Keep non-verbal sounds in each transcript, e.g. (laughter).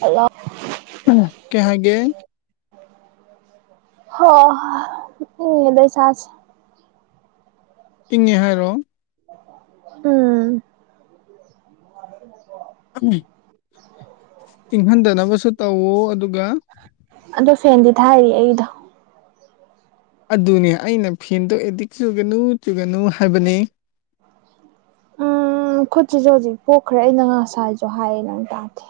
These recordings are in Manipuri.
ꯍꯜꯂꯣ ꯎꯝ ꯀꯩ ꯍꯥꯏꯒꯦ ꯍꯥ ꯎꯡꯉꯦꯗ ꯏꯁꯥꯖꯦ ꯏꯪꯉꯦ ꯍꯥꯏꯔꯣ ꯎꯝ ꯎꯝ ꯏꯡꯍꯟꯗꯅꯕꯁꯨ ꯇꯧꯋꯣ ꯑꯗꯨꯒ ꯑꯗꯣ ꯐꯦꯟꯗꯤ ꯊꯥꯏꯔꯤ ꯑꯩꯗꯣ ꯑꯗꯨꯅꯦ ꯑꯩꯅ ꯐꯦꯟꯗꯣ ꯑꯦꯗꯤꯛ ꯆꯨꯒꯅꯨ ꯆꯨꯒꯅꯨ ꯍꯥꯏꯕꯅꯤ ꯎꯝ ꯈꯨꯠꯁꯤꯁꯨ ꯍꯧꯖꯤꯛ ꯄꯣꯛꯈ꯭ꯔꯦ ꯑꯩꯅ ꯉꯁꯥꯏꯁꯨ ꯍꯥꯏꯌꯦ ꯅꯪ ꯇꯥꯗꯦ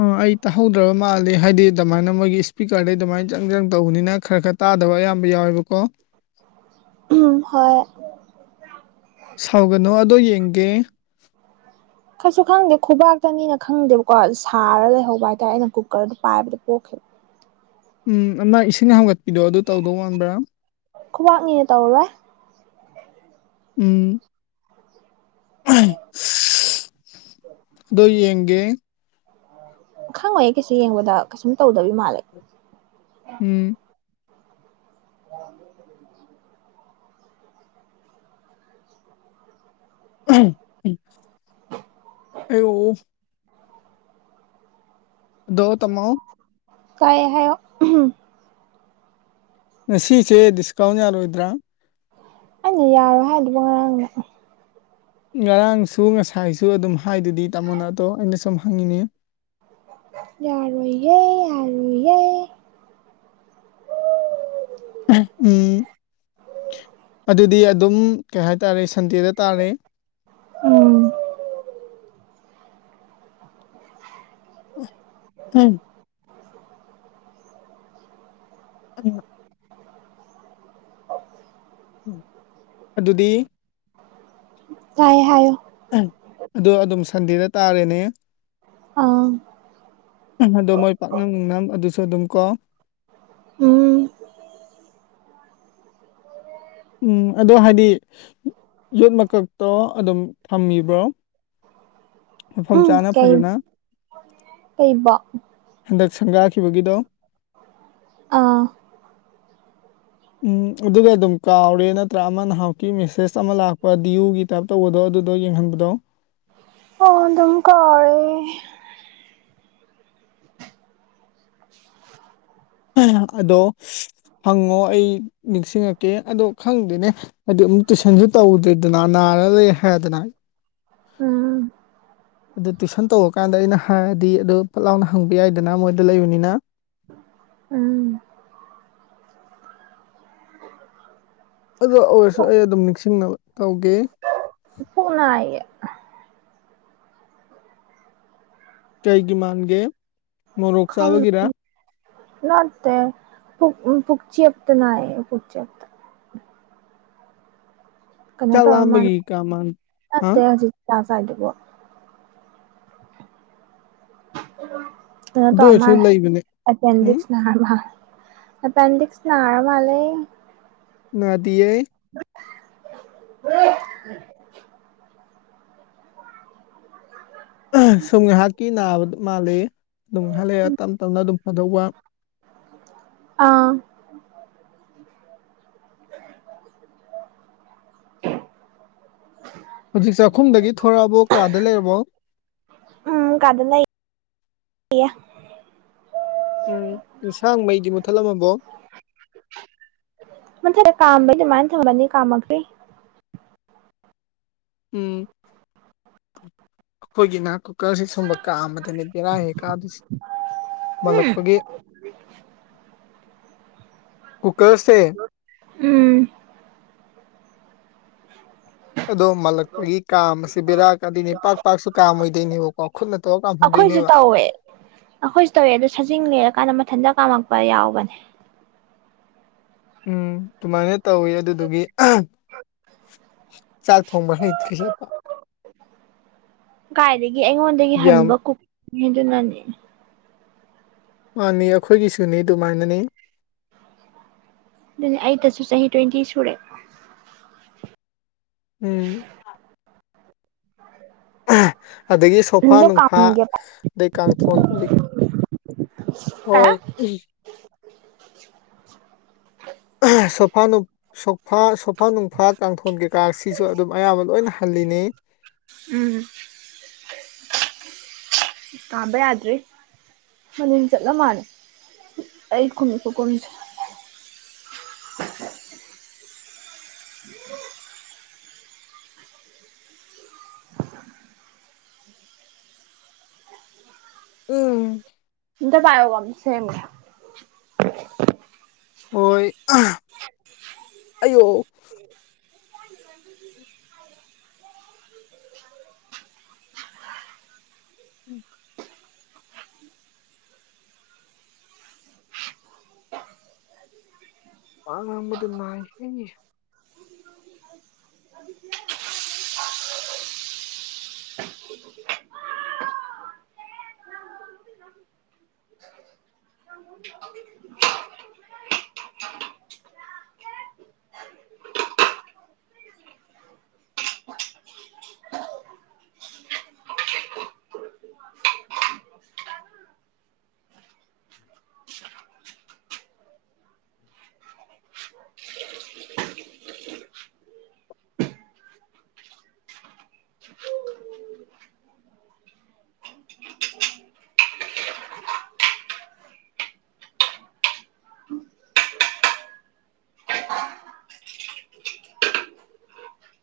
ꯑ ꯑꯩ ꯇꯥꯍꯧꯗ꯭ꯔꯕ ꯃꯥꯜꯂꯦ ꯍꯥꯏꯗꯤ ꯑꯗꯨꯃꯥꯏꯅ ꯃꯣꯏꯒꯤ ꯏꯁꯄꯤꯀ꯭ꯔꯗꯩ ꯑꯗꯨꯃꯥꯏꯅ ꯖꯪ ꯖꯪ ꯇꯧꯕꯅꯤꯅ ꯈꯔ ꯈꯔ ꯇꯥꯗꯕ ꯑꯌꯥꯝꯕ ꯌꯥꯎꯋꯦꯕꯀꯣ ꯎꯝ ꯍꯣꯏ ꯁꯥꯎꯒꯅꯣ ꯑꯗꯣ ꯌꯦꯡꯒꯦ ꯀꯩꯁꯨ ꯈꯪꯗꯦ ꯈꯨꯕꯥꯛꯇꯅꯤꯅ ꯈꯪꯗꯦꯕꯀꯣ ꯁꯥꯔ ꯂꯩꯍꯧꯕ ꯍꯥꯏꯇꯥꯔꯦ ꯑꯩꯅ ꯀꯨꯀꯔꯗꯣ ꯄꯥꯏꯕꯗꯣ ꯄꯣꯛꯈꯤꯕ ꯎꯝ ꯑꯃ ꯏꯁꯤꯡ ꯍꯥꯡꯒꯠꯄꯤꯗꯣ ꯑꯗꯨ ꯇꯧꯗꯧ ꯋꯥꯥꯟꯕ꯭ꯔꯥ ꯈꯨꯕꯥꯛꯅꯤꯅ ꯇꯧꯔꯣꯏ ꯎꯝ (unintelligible) ꯗꯣ ꯌꯦꯡꯒꯦ ꯈꯪꯉꯣꯢꯌꯦ ꯀꯩꯁꯨ ꯌꯦꯡꯕꯗ ꯀꯩꯁꯨꯝ ꯇꯧꯗꯕꯤ ꯃꯥꯜꯂꯦ ꯎꯝ (unintelligible) (unintelligible) ꯑꯌꯣ ꯑꯗꯣ ꯇꯃꯥꯎ ꯇꯥꯢꯌꯦ ꯍꯥꯏꯌꯣ (unintelligible) ꯉꯁꯤꯁꯦ ꯗꯤꯁꯀꯥꯎꯟ ꯌꯥꯔꯣꯏꯗ꯭ꯔꯥ ꯑꯩꯅ ꯌꯥꯔꯣꯏ ꯍꯥꯏꯗꯨꯕꯨ ꯉꯔꯥꯡꯅ ꯉꯔꯥꯡꯁꯨ ꯉꯁꯥꯏꯁꯨ ꯑꯗꯨꯝ ꯍꯥꯏꯗꯨꯗꯤ ꯇꯥꯃꯣꯅ ꯑꯇꯣ ꯑꯩꯅ ꯁꯨꯝ ꯍꯪꯉꯤꯅꯦ ꯌꯥꯔꯣꯏꯌꯦ ꯌꯥꯔꯣꯏ ꯌꯦ ꯎꯝ ꯑꯗꯨꯗꯤ ꯑꯗꯨꯝ ꯀꯩ ꯍꯥꯏꯇꯥꯔꯦ ꯁꯟꯗꯦꯗ ꯇꯥꯔꯦ ꯎꯝ (unintelligible) ꯑꯅꯤꯃꯛ ꯑꯗꯨꯗꯤ ꯇꯥꯏꯌꯦ ꯍꯥꯏꯌꯣ ꯑꯍꯝ ꯑꯗꯣ ꯑꯗꯨꯝ ꯁꯟꯗꯦꯗ ꯇꯥꯔꯦꯅꯦ ꯑꯥ ꯑꯗꯣ ꯃꯣꯏ ꯄꯥꯛꯅꯝ ꯅꯨꯡꯅꯝ ꯑꯗꯨꯁꯨ ꯑꯗꯨꯝ ꯀꯣ ꯎꯝ ꯎꯝ ꯑꯗꯨ ꯍꯥꯏꯗꯤ ꯌꯣꯠ ꯃꯀꯛꯇꯣ ꯑꯗꯨꯝ ꯊꯝꯃꯤꯕ꯭ꯔꯣ ꯃꯐꯝ ꯎꯝ ꯆꯥꯅ ꯀꯩ ꯐꯖꯅ ꯀꯩꯕꯣ ꯍꯟꯗꯛ ꯁꯪꯒꯥꯈꯤꯕꯒꯤꯗꯣ ꯑꯥ ꯎꯝ ꯑꯗꯨꯒ ꯑꯗꯨꯝ ꯀꯥꯎꯔꯦ ꯅꯠꯇ꯭ꯔꯥ ꯑꯃ ꯅꯍꯥꯛꯃꯨꯛꯀꯤ ꯃꯦꯁꯦꯁ ꯑꯃ ꯂꯥꯛꯄ ꯗꯤꯌꯨꯒꯤ ꯇꯥꯏꯞ ꯇꯧꯕꯗꯣ ꯑꯗꯨꯗꯣ ꯌꯦꯡꯍꯟꯕꯗꯣ ꯑꯣ ꯑꯗꯨꯝꯀꯥꯎꯔꯦ ꯑꯗꯣ ꯍꯪꯉꯣ ꯑꯩ ꯅꯤꯡꯁꯤꯡꯉꯛꯀꯦ ꯑꯗꯣ ꯈꯪꯗꯦꯅꯦ ꯑꯗꯨ ꯑꯃꯨꯛ ꯇꯨꯏꯁꯟꯁꯨ ꯇꯧꯗꯔꯦꯗꯅ ꯅꯥꯔ ꯂꯩ ꯍꯥꯏꯗꯅ ꯎꯝ ꯑꯗꯨ ꯇꯨꯐꯁꯟ ꯇꯧꯔꯀꯥꯟꯗ ꯑꯩꯅ ꯍꯥꯏꯔꯗꯤ ꯑꯗꯨ ꯐꯠ ꯂꯥꯎꯅ ꯍꯪꯕ ꯌꯥꯏꯗꯅ ꯃꯣꯏꯗ ꯂꯩꯕꯅꯤꯅ ꯎꯝ ꯑꯗꯣ ꯑꯣꯏꯔꯁꯨ ꯑꯩ ꯑꯗꯨꯝ ꯅꯤꯡꯁꯤꯡꯅꯕ ꯇꯧꯒꯦ ꯄꯨꯛ ꯅꯥꯏꯌꯦ ꯀꯩꯒꯤ ꯃꯥꯟꯒꯦ ꯃꯣꯔꯣꯛ ꯈꯪ ꯆꯥꯕꯒꯤꯔꯥ ꯅꯠꯇꯦ ꯄꯨꯛ ꯄꯨꯛꯆꯦꯞꯇ ꯅꯥꯌꯦ ꯄꯨꯛꯆꯦꯞ ꯀꯩꯅꯣ ꯆꯥꯛ ꯇꯧꯔ ꯃꯥꯜꯂꯦ ꯂꯥꯝꯕꯒꯤ ꯀꯥ ꯃꯥꯟ ꯍꯥ ꯅꯠꯇꯦ ꯍꯧꯖꯤꯛ ꯆꯥꯛ ꯆꯥꯏꯗꯨꯕꯣ ꯀꯩꯅꯣ ꯑꯗꯨ ꯇꯧꯔ ꯑꯣꯏꯔꯁꯨ ꯃꯥꯂꯦ ꯂꯩꯕꯅꯦ ꯎꯝ ꯑꯄꯦꯟꯗꯤꯛꯁ ꯅꯍꯥꯟ ꯅꯍꯥꯟ ꯑꯦꯄꯦꯟꯗꯤꯛꯁ ꯅꯥꯔ ꯃꯥꯜꯂꯦ ꯅꯥꯗꯤꯌꯦ (unintelligible) ꯁꯨꯝ ꯉꯥꯏꯍꯥꯛꯀꯤ ꯅꯥꯕꯗꯨ ꯃꯥꯜꯂꯦ ꯑꯗꯨꯝ ꯉꯍꯥꯛ ꯂꯩꯔ ꯇꯞꯅ ꯇꯞꯅ ꯑꯗꯨꯝ ꯐꯗꯧꯕ ꯑꯥ (unintelligible) ꯍꯧꯖꯤꯛ ꯆꯥꯛꯈꯨꯝꯗꯒꯤ ꯊꯣꯔꯛꯑꯕꯣ ꯀꯥꯗ ꯂꯩꯔꯕꯣ ꯎꯝ ꯀꯥꯗ ꯂꯩ ꯌꯦ ꯎꯝ ꯏꯟꯁꯥꯡ ꯃꯩꯗꯤ ꯃꯨꯠꯊꯠꯂꯝꯃꯕꯣ ꯃꯨꯊꯠ ꯀꯥꯝꯕꯩ ꯑꯗꯨꯃꯥꯏꯅ ꯊꯝꯕꯅꯤ ꯀꯥꯝꯃꯛꯇꯦ ꯎꯝ ꯑꯩꯈꯣꯏꯒꯤꯅ ꯀꯨꯀꯔꯁꯤ ꯁꯨꯝꯕ ꯀꯥꯝꯕꯗꯅꯤ ꯕꯦꯔꯥ ꯍꯦꯛ ꯍꯦꯛ ꯀꯥꯕꯁꯤ ꯃꯜꯂꯛꯄꯒꯤ ꯀꯨꯀꯔꯁꯦ ꯎꯝ ꯑꯗꯣ ꯃꯜꯂꯛ ꯈꯣꯏꯒꯤ ꯀꯥꯝꯕꯁꯤ ꯕꯦꯔꯥ ꯀꯗꯨꯏꯅꯦ ꯄꯥꯛ ꯄꯥꯛꯁꯨ ꯀꯥꯝ ꯑꯣꯏꯗꯣꯏꯅꯦꯕꯀꯣ ꯈꯨꯠꯅꯒ ꯇꯧꯔꯒ ꯑꯩꯈꯣꯏꯁꯨ ꯀꯥꯝꯍꯟꯗꯣꯏꯅꯦꯕ ꯇꯧꯋꯦ ꯑꯩꯈꯣꯏꯁꯨ ꯇꯧꯋꯦ ꯑꯗꯣ ꯁꯖꯤꯡ ꯂꯩꯔꯀꯥꯟꯗ ꯃꯊꯟꯇ ꯀꯥꯝꯃꯛꯄ ꯌꯥꯎꯕꯅꯦ ꯎꯝ ꯑꯗꯨꯃꯥꯏꯅ ꯇꯧꯋꯤ ꯑꯗꯨꯗꯨꯒꯤ ꯆꯥꯛ ꯊꯣꯡꯕ ꯍꯩꯇ꯭ꯔꯤꯁꯦ ꯀꯥꯏꯗꯒꯤ ꯑꯩꯉꯣꯟꯗꯒꯤ ꯌꯥꯝ ꯍꯟꯕ ꯀꯨꯛ ꯅꯤ ꯑꯗꯨꯅꯅꯤ ꯃꯥꯅꯤ ꯑꯩꯈꯣꯏꯒꯤꯁꯨꯅꯤ ꯑꯗꯨꯃꯥꯏꯅꯅꯤ ꯑꯗꯨꯅꯦ ꯑꯩꯇꯁꯨ ꯆꯍꯤ ꯇ꯭ꯋꯦꯟꯇꯤ ꯁꯨꯔꯦ ꯎꯝ ꯑꯗꯒꯤ ꯁꯣꯐꯥ ꯗꯣ ꯅꯨꯡꯐꯥ ꯀꯥꯝꯒꯦ ꯑꯗꯩ ꯀꯥꯡꯊꯣꯟ ꯀꯔꯤ (unintelligible) (unintelligible) ꯁꯣꯐꯥ ꯅꯨꯛ ꯁꯣꯐꯥ ꯁꯣꯐꯥ ꯅꯨꯡꯐꯥ ꯀꯥꯡꯊꯣꯟ ꯀꯩꯀꯥꯁꯤꯁꯨ ꯑꯗꯨꯝ ꯑꯌꯥꯝꯕ ꯂꯣꯏꯅ ꯍꯜꯂꯤꯅꯦ ꯎꯝ ꯀꯥꯝꯕ ꯌꯥꯗ꯭ꯔꯤ ꯃꯅꯤꯟ ꯆꯠꯂ ꯃꯥꯜꯂꯦ ꯑꯩ ꯈꯨꯝꯃꯤ ꯈꯨꯈꯨꯝꯁꯦ ꯎꯝ ꯑꯝꯇ ꯄꯥꯏꯌꯣꯀꯣ ꯑꯝꯇ ꯁꯦꯝꯒꯦ ꯍꯣꯏ ꯑꯌꯣ (inaudible) ꯎꯝ (inaudible) ꯋꯥ ꯉꯥꯡꯕꯗ ꯅꯥꯏ ꯏꯅꯤ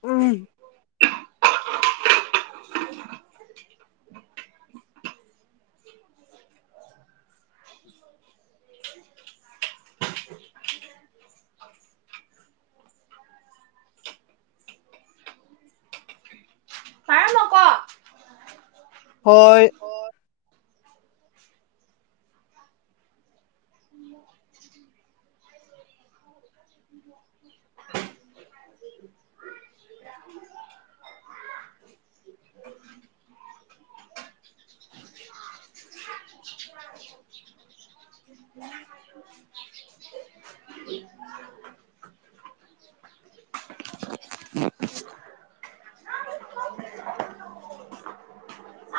ꯎꯝ (inaudible) ꯍꯣꯏ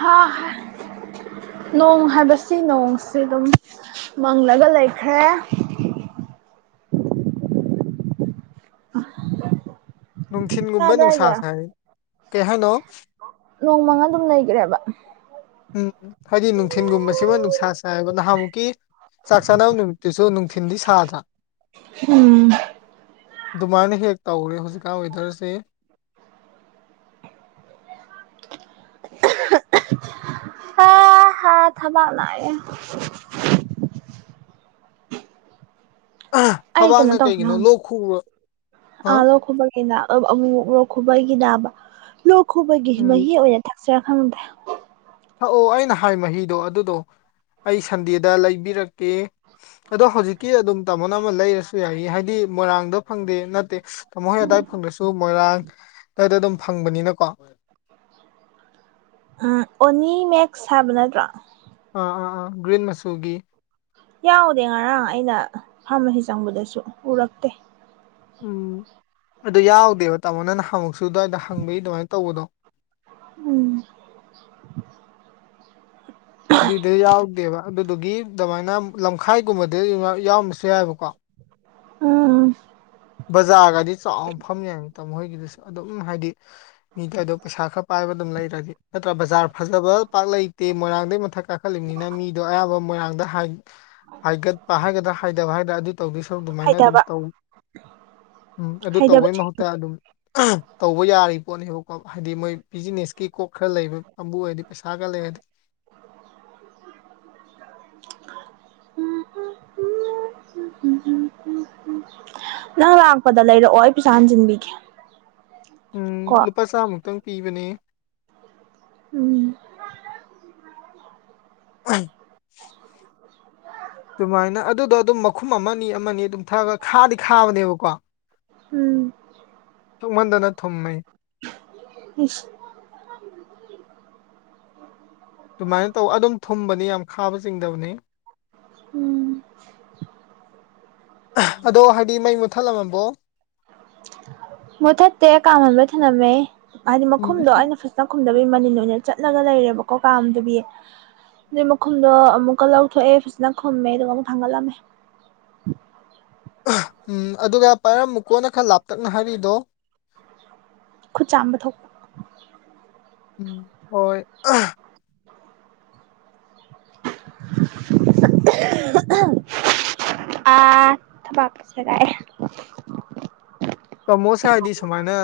ꯍꯥꯍꯥ ꯅꯣꯡ ꯍꯥꯏꯕꯁꯤ ꯅꯣꯡꯁꯤ ꯑꯗꯨꯝ ꯃꯪꯂꯒ ꯂꯩꯈ꯭ꯔꯦ ꯅꯨꯡꯊꯤꯟꯒꯨꯝꯕ ꯇꯥꯕ꯭ꯔꯥ ꯍꯥꯏꯖꯦ ꯅꯨꯡꯁꯥ ꯁꯥꯏ ꯀꯩ ꯍꯥꯏꯅꯣ ꯅꯣꯡ ꯃꯪꯉꯥ ꯑꯗꯨꯝ ꯂꯩꯒ꯭ꯔꯦꯕ ꯎꯝ ꯍꯥꯏꯗꯤ ꯅꯨꯡꯊꯤꯟꯒꯨꯝꯕꯁꯤꯃ ꯅꯨꯡꯁꯥ ꯁꯥꯏꯕ ꯅꯍꯥꯟꯃꯨꯛꯀꯤ ꯆꯥꯛ ꯆꯥꯅꯕ ꯅꯨꯃꯤꯠꯇꯨꯁꯨ ꯅꯨꯡꯊꯤꯟꯗꯤ ꯁꯥꯗ꯭ꯔꯥ (unintelligible) ꯑꯗꯨꯃꯥꯏꯅ ꯍꯦꯛ ꯇꯧꯔꯦ ꯍꯧꯖꯤꯛꯀꯥꯟ ꯋꯦꯗꯔꯁꯦ ꯑꯥ ꯊꯕꯥꯛ ꯅꯥꯏꯌꯦ ꯑꯩ ꯀꯩꯅꯣ ꯊꯕꯥꯛꯅ ꯇꯧꯁꯤꯔ ꯀꯩꯒꯤꯅꯣ ꯈꯪꯗꯦ ꯂꯣꯛ ꯈꯨꯕ ꯑꯥ ꯍꯥ ꯂꯣ ꯈꯨꯕꯩ (unintelligible) ꯑꯃꯨ ꯃꯨꯛ ꯂꯣꯛ ꯈꯨꯕꯒꯤ ꯅꯥꯕ ꯂꯣꯛ ꯈꯨꯕꯒꯤ ꯎꯝ ꯃꯍꯤ ꯑꯣꯏꯅ ꯊꯛꯁꯤꯔ ꯈꯪꯗꯦ ꯊꯥꯛꯑꯣ ꯑꯩꯅ ꯍꯥꯏ ꯃꯍꯤꯗꯣ ꯑꯗꯨꯗꯣ ꯑꯩ ꯁꯟꯗꯦꯗ ꯂꯩꯕꯤꯔꯛꯀꯦ ꯑꯗꯣ ꯍꯧꯖꯤꯛꯀꯤ ꯑꯗꯨꯝ ꯇꯥꯃꯣꯅ ꯑꯃꯥ ꯂꯩꯔꯁꯨ ꯌꯥꯏꯌꯦ ꯍꯥꯏꯗꯤ ꯃꯣꯏꯔꯥꯡꯗ ꯐꯪꯗꯦ ꯅꯠꯇꯦ ꯇꯥꯃꯣ ꯍꯣꯏ ꯑꯗꯋꯥꯏ ꯐꯪꯗ꯭ꯔꯁꯨ ꯃꯣꯏꯔꯥꯡ ꯑꯗ꯭ꯋꯥꯏꯗ ꯑꯗꯨꯝ ꯐꯪꯕꯅꯤꯅꯀꯣ ꯑꯥ ꯑꯣꯅꯤ ꯃꯦꯛꯁ ꯍꯥꯏꯕ ꯅꯠꯇ꯭ꯔꯣ ꯑꯥ ꯑꯥ ꯑꯥ ꯒ꯭ꯔꯤꯟ ꯃꯆꯨꯒꯤ ꯌꯥꯎꯗꯦ ꯉꯔꯥꯡ ꯑꯩꯅ ꯐꯥꯔꯃꯁꯤ ꯆꯪꯕꯗꯁꯨ ꯎꯔꯛꯇꯦ ꯎꯝ ꯑꯗꯨ ꯌꯥꯎꯗꯦꯕ ꯇꯥꯃꯣꯅ ꯅꯍꯥꯟꯃꯨꯛꯁꯨ ꯑꯗꯨꯋꯥꯏꯗ ꯍꯪꯕꯒꯤ ꯑꯗꯨꯃꯥꯏ ꯇꯧꯕꯗꯣ ꯎꯝ ꯑꯗꯨꯏꯗ ꯌꯥꯎꯗꯦꯕ ꯑꯗꯨꯗꯨꯒꯤ ꯑꯗꯨꯃꯥꯏꯅ ꯂꯝꯈꯥꯏꯒꯨꯝꯕꯗ ꯌꯥꯎꯔꯝꯃꯁꯨ ꯌꯥꯏꯑꯕꯀꯣ ꯎꯝꯎꯝ ꯕꯖꯥꯔꯒꯗꯤ ꯆꯥꯎ ꯐꯝ ꯌꯥꯏꯅꯤ ꯇꯥꯃꯣ ꯍꯣꯏꯒꯤꯗꯨꯁꯨ ꯑꯗꯨꯝ ꯍꯥꯏꯗꯤ ꯃꯤꯗ ꯑꯗꯣ ꯄꯩꯁꯥ ꯈꯔ ꯄꯥꯏꯕ ꯑꯗꯨꯝ ꯂꯩꯔꯗꯤ ꯅꯠꯇ꯭ꯔꯥ ꯕꯖꯥꯔ ꯐꯖꯕ ꯄꯥꯛ ꯂꯩꯇꯦ ꯃꯣꯏꯔꯥꯡꯗꯩ ꯃꯊꯛ ꯀꯥꯈꯠꯂꯤꯝꯅꯤꯅ ꯃꯤꯗꯣ ꯑꯌꯥꯝꯕ ꯃꯣꯏꯔꯥꯡꯗ ꯍꯥꯏ ꯍꯥꯏꯒꯠꯄ ꯍꯥꯏꯒꯗ꯭ꯔꯥ ꯍꯥꯏꯗꯕ ꯍꯥꯏꯒꯗ꯭ꯔꯥ ꯑꯗꯨ ꯇꯧꯗꯣꯏ ꯁꯔꯨꯛ ꯑꯗꯨꯃꯥꯏꯅ ꯑꯗꯨꯝ ꯍꯩꯊꯕ ꯇꯧ (inaudible) ꯎꯝ ꯑꯗꯨ ꯍꯩꯊꯕ ꯇꯧꯕꯩ ꯃꯍꯨꯠꯇ ꯑꯗꯨꯝ ꯇꯧꯕ ꯌꯥꯔꯤ ꯄꯣꯠꯅꯤꯕꯀꯣ ꯍꯥꯏꯗꯤ ꯃꯣꯏ ꯕꯤꯖꯤꯅꯦꯁꯀꯤ ꯀꯣꯛ ꯈꯔ ꯂꯩꯕ ꯀꯥꯡꯕꯨ ꯑꯣꯏꯔꯗꯤ ꯄꯩꯁꯥꯒ ꯂꯩꯔꯗꯤ (inaudible) (inaudible) ꯎꯝ ꯎꯝ ꯅꯪ ꯂꯥꯛꯄꯗ ꯂꯩꯔꯛꯑꯣ ꯑꯩ ꯄꯩꯁꯥ ꯍꯟꯖꯟꯕꯤꯒꯦ ꯎꯝ ꯂꯨꯄꯥ ꯆꯥꯝꯃꯨꯛꯇꯪ ꯄꯤꯕꯅꯦ ꯎꯝ (unintelligible) ꯑꯗꯨꯃꯥꯏꯅ ꯑꯗꯨꯗꯣ ꯑꯗꯨꯝ ꯃꯈꯨꯝ ꯑꯃꯅꯤ ꯑꯃꯅꯤ ꯑꯗꯨꯝ ꯊꯛꯑꯒ ꯈꯥꯗꯤ ꯈꯥꯕꯅꯦꯕꯀꯣ ꯎꯝ ꯊꯧꯃꯟꯗꯅ ꯊꯨꯝꯃꯦ ꯏꯁ ꯑꯗꯨꯃꯥꯏꯅ ꯇꯧ ꯑꯗꯨꯝ ꯊꯨꯝꯕꯅꯦ ꯌꯥꯝ ꯈꯥꯕ ꯆꯤꯡꯗꯕꯅꯤ ꯎꯝ ꯑꯗꯣ ꯍꯥꯏꯗꯤ ꯃꯩ ꯃꯨꯊꯠꯂꯝꯃꯕꯣ ꯃꯨꯊꯠꯇꯦ ꯀꯥꯝꯍꯟꯂ ꯊꯅꯝꯃꯦ ꯍꯥꯏꯗꯤ ꯎꯝ ꯃꯈꯨꯝꯗꯣ ꯑꯩꯅ ꯐ ꯖꯅ ꯈꯨꯝꯗꯕꯩ ꯃꯅꯤꯟ ꯑꯣꯏꯅ ꯆꯠꯂꯒ ꯂꯩꯔꯦꯕꯀꯣ ꯀꯥꯝꯗꯕꯤ ꯑꯗꯨꯏ ꯃꯈꯨꯝꯗꯣ ꯑꯃꯨꯛꯀ ꯂꯧꯊꯣꯛꯑꯦ ꯐꯖꯅ ꯈꯨꯝꯃꯦ ꯑꯗꯨꯒ ꯑꯃꯨꯛ ꯊꯥꯡꯒꯠꯂꯝꯃꯦ ꯎꯝ ꯑꯗꯨꯒ ꯄꯥꯏꯔꯝ ꯃꯨꯀꯣꯟꯅ ꯈꯔ ꯂꯥꯞꯇꯛꯅ ꯍꯥꯏꯔꯤꯗꯣ ꯈꯨꯠ ꯆꯥꯝꯕ ꯊꯣꯛꯄ ꯎꯝ ꯍꯣꯏ (unintelligible) ꯑꯥ ꯊꯕꯥꯛꯀ ꯁꯦꯒꯥꯏꯌꯦ ꯇꯥꯃꯣꯁꯦ ꯍꯥꯏꯗꯤ ꯁꯨꯃꯥꯏꯅ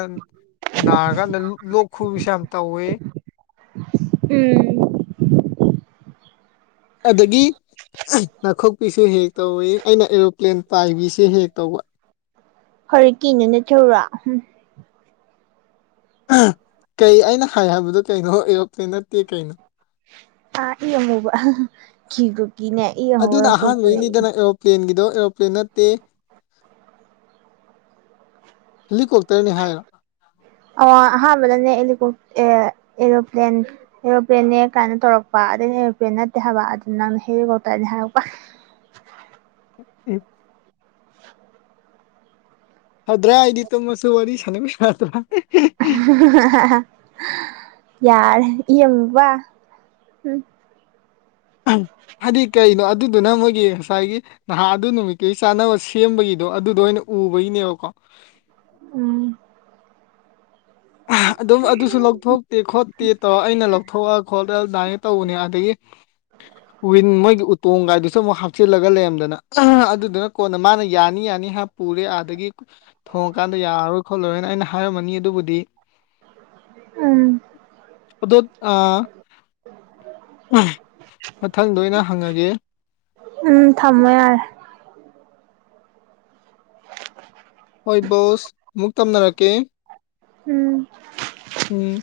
ꯅꯥꯔꯀꯥꯟꯗ ꯂꯣ ꯂꯣꯛ ꯈꯨꯕꯤꯁꯦ ꯌꯥꯝ ꯇꯧꯋꯦ ꯎꯝ ꯑꯗꯒꯤ ꯅꯥꯈꯣꯛꯄꯤꯁꯨ ꯍꯦꯛ ꯇꯧꯋꯦ ꯑꯩꯅ ꯑꯦꯔꯣꯄ꯭ꯂꯦꯟ ꯄꯥꯏꯕꯤꯁꯦ ꯍꯦꯍꯦꯛ ꯇꯧꯕ ꯐꯔꯦꯀꯤꯅꯣ ꯅꯊꯧꯔꯣ ꯍꯨꯝ ꯀꯩ ꯑꯩꯅ ꯍꯥꯏ ꯍꯥꯏꯕꯗꯣ ꯀꯩꯅꯣ ꯑꯦꯔꯣꯄ꯭ꯂꯦꯟ ꯅꯠꯇꯦ ꯀꯩꯅꯣ ꯑꯥ ꯏ ꯑꯃꯨꯕ ꯀꯤꯕꯨ ꯀꯤꯅꯦ ꯑꯗꯨꯅ ꯑꯍꯥꯟꯕꯩꯅꯤꯗꯅ ꯑꯦꯔꯣꯞ ꯄ꯭ꯂꯦꯟꯒꯤꯗꯣ ꯑꯦꯔꯣꯄ꯭ꯂꯦꯟ ꯅꯠꯇꯦ ꯍꯦꯂꯤꯀꯣꯞ ꯇꯔꯅꯤ ꯍꯥꯏꯕ ꯑꯣ ꯑꯍꯥꯟꯕꯅꯅꯦ ꯑꯦꯂꯤꯀꯣ ꯑꯦ ꯑꯦꯔꯣꯄ꯭ꯂꯦꯟ ꯑꯦꯔꯣꯄ꯭ꯂꯦꯟꯅꯦ ꯀꯥꯏꯅ ꯇꯧꯔꯛꯄ ꯑꯗꯩ ꯑꯩꯅ ꯑꯦꯔꯣꯄ꯭ꯂꯦꯟ ꯅꯠꯇꯦ ꯍꯥꯏꯕ ꯑꯗꯨ ꯅꯪꯅ ꯍꯦꯂꯤꯀꯣꯞꯇꯔꯅꯦ ꯍꯥꯏꯔꯛꯄ ꯎꯍ ꯐꯗ꯭ꯔꯥ ꯑꯩꯗꯤ ꯇꯨꯝꯃꯁꯨ ꯋꯥꯔꯤ ꯁꯥꯟꯅꯕꯤ ꯁꯥꯗ꯭ꯔꯥ ꯌꯥꯔꯦ ꯏ ꯑꯃꯨꯕ ꯍꯥꯏꯗꯤ ꯀꯩꯅꯣ ꯑꯗꯨꯗꯨꯅ ꯃꯣꯏꯒꯤ ꯉꯁꯥꯏꯒꯤ ꯅꯍꯥ ꯑꯗꯨ ꯅꯨꯃꯤꯠꯀꯤ ꯆꯥꯅꯕ ꯁꯦꯝꯕꯒꯤꯗꯣ ꯑꯗꯨꯗꯣ ꯑꯣꯏꯅ ꯎꯕꯩꯅꯦꯕꯀꯣ ꯎꯝ ꯑꯍꯥ ꯑꯗꯨꯝ ꯑꯗꯨꯁꯨ ꯂꯧꯊꯣꯛꯇꯦ ꯈꯣꯠꯇꯦ ꯇꯧꯔ ꯑꯩꯅ ꯂꯧꯊꯣꯛꯑ ꯈꯣꯠꯂ ꯗꯥꯏꯌꯔ ꯇꯧꯕꯅꯦ ꯑꯥꯗꯒꯤ ꯋꯤꯟ ꯃꯣꯏꯒꯤ ꯎꯇꯣꯡꯒꯥꯏꯗꯨꯁꯨ ꯃꯨꯛ ꯍꯥꯞ ꯆꯤꯜꯂꯒ ꯂꯩꯔꯝꯗꯅ ꯑꯍ ꯑꯗꯨꯗꯨꯅ ꯀꯣꯟꯅ ꯃꯥꯅ ꯌꯥꯅꯤ ꯌꯥꯅꯤ ꯍꯥꯏ ꯄꯨꯔꯦ ꯑꯥꯗꯒꯤ ꯊꯣꯡꯉꯀꯥꯟꯗ ꯌꯥꯔꯔꯣꯏ ꯈꯣꯠꯂꯔꯣꯏꯅ ꯑꯩꯅ ꯍꯥꯏꯔꯝꯃꯅꯤ ꯑꯗꯨꯕꯨꯗꯤ ꯎꯝ ꯑꯗꯣꯠ ꯑ ꯃꯊꯪꯗꯑꯣꯏꯅ ꯍꯪꯉꯒꯦ ꯎꯝ ꯊꯝꯃꯣ ꯌꯥꯔꯦ ꯍꯣꯏ ꯕꯣꯁ ꯑꯃꯨꯛ ꯇꯝꯅꯔꯛꯀꯦ ꯎꯝ ꯎꯝ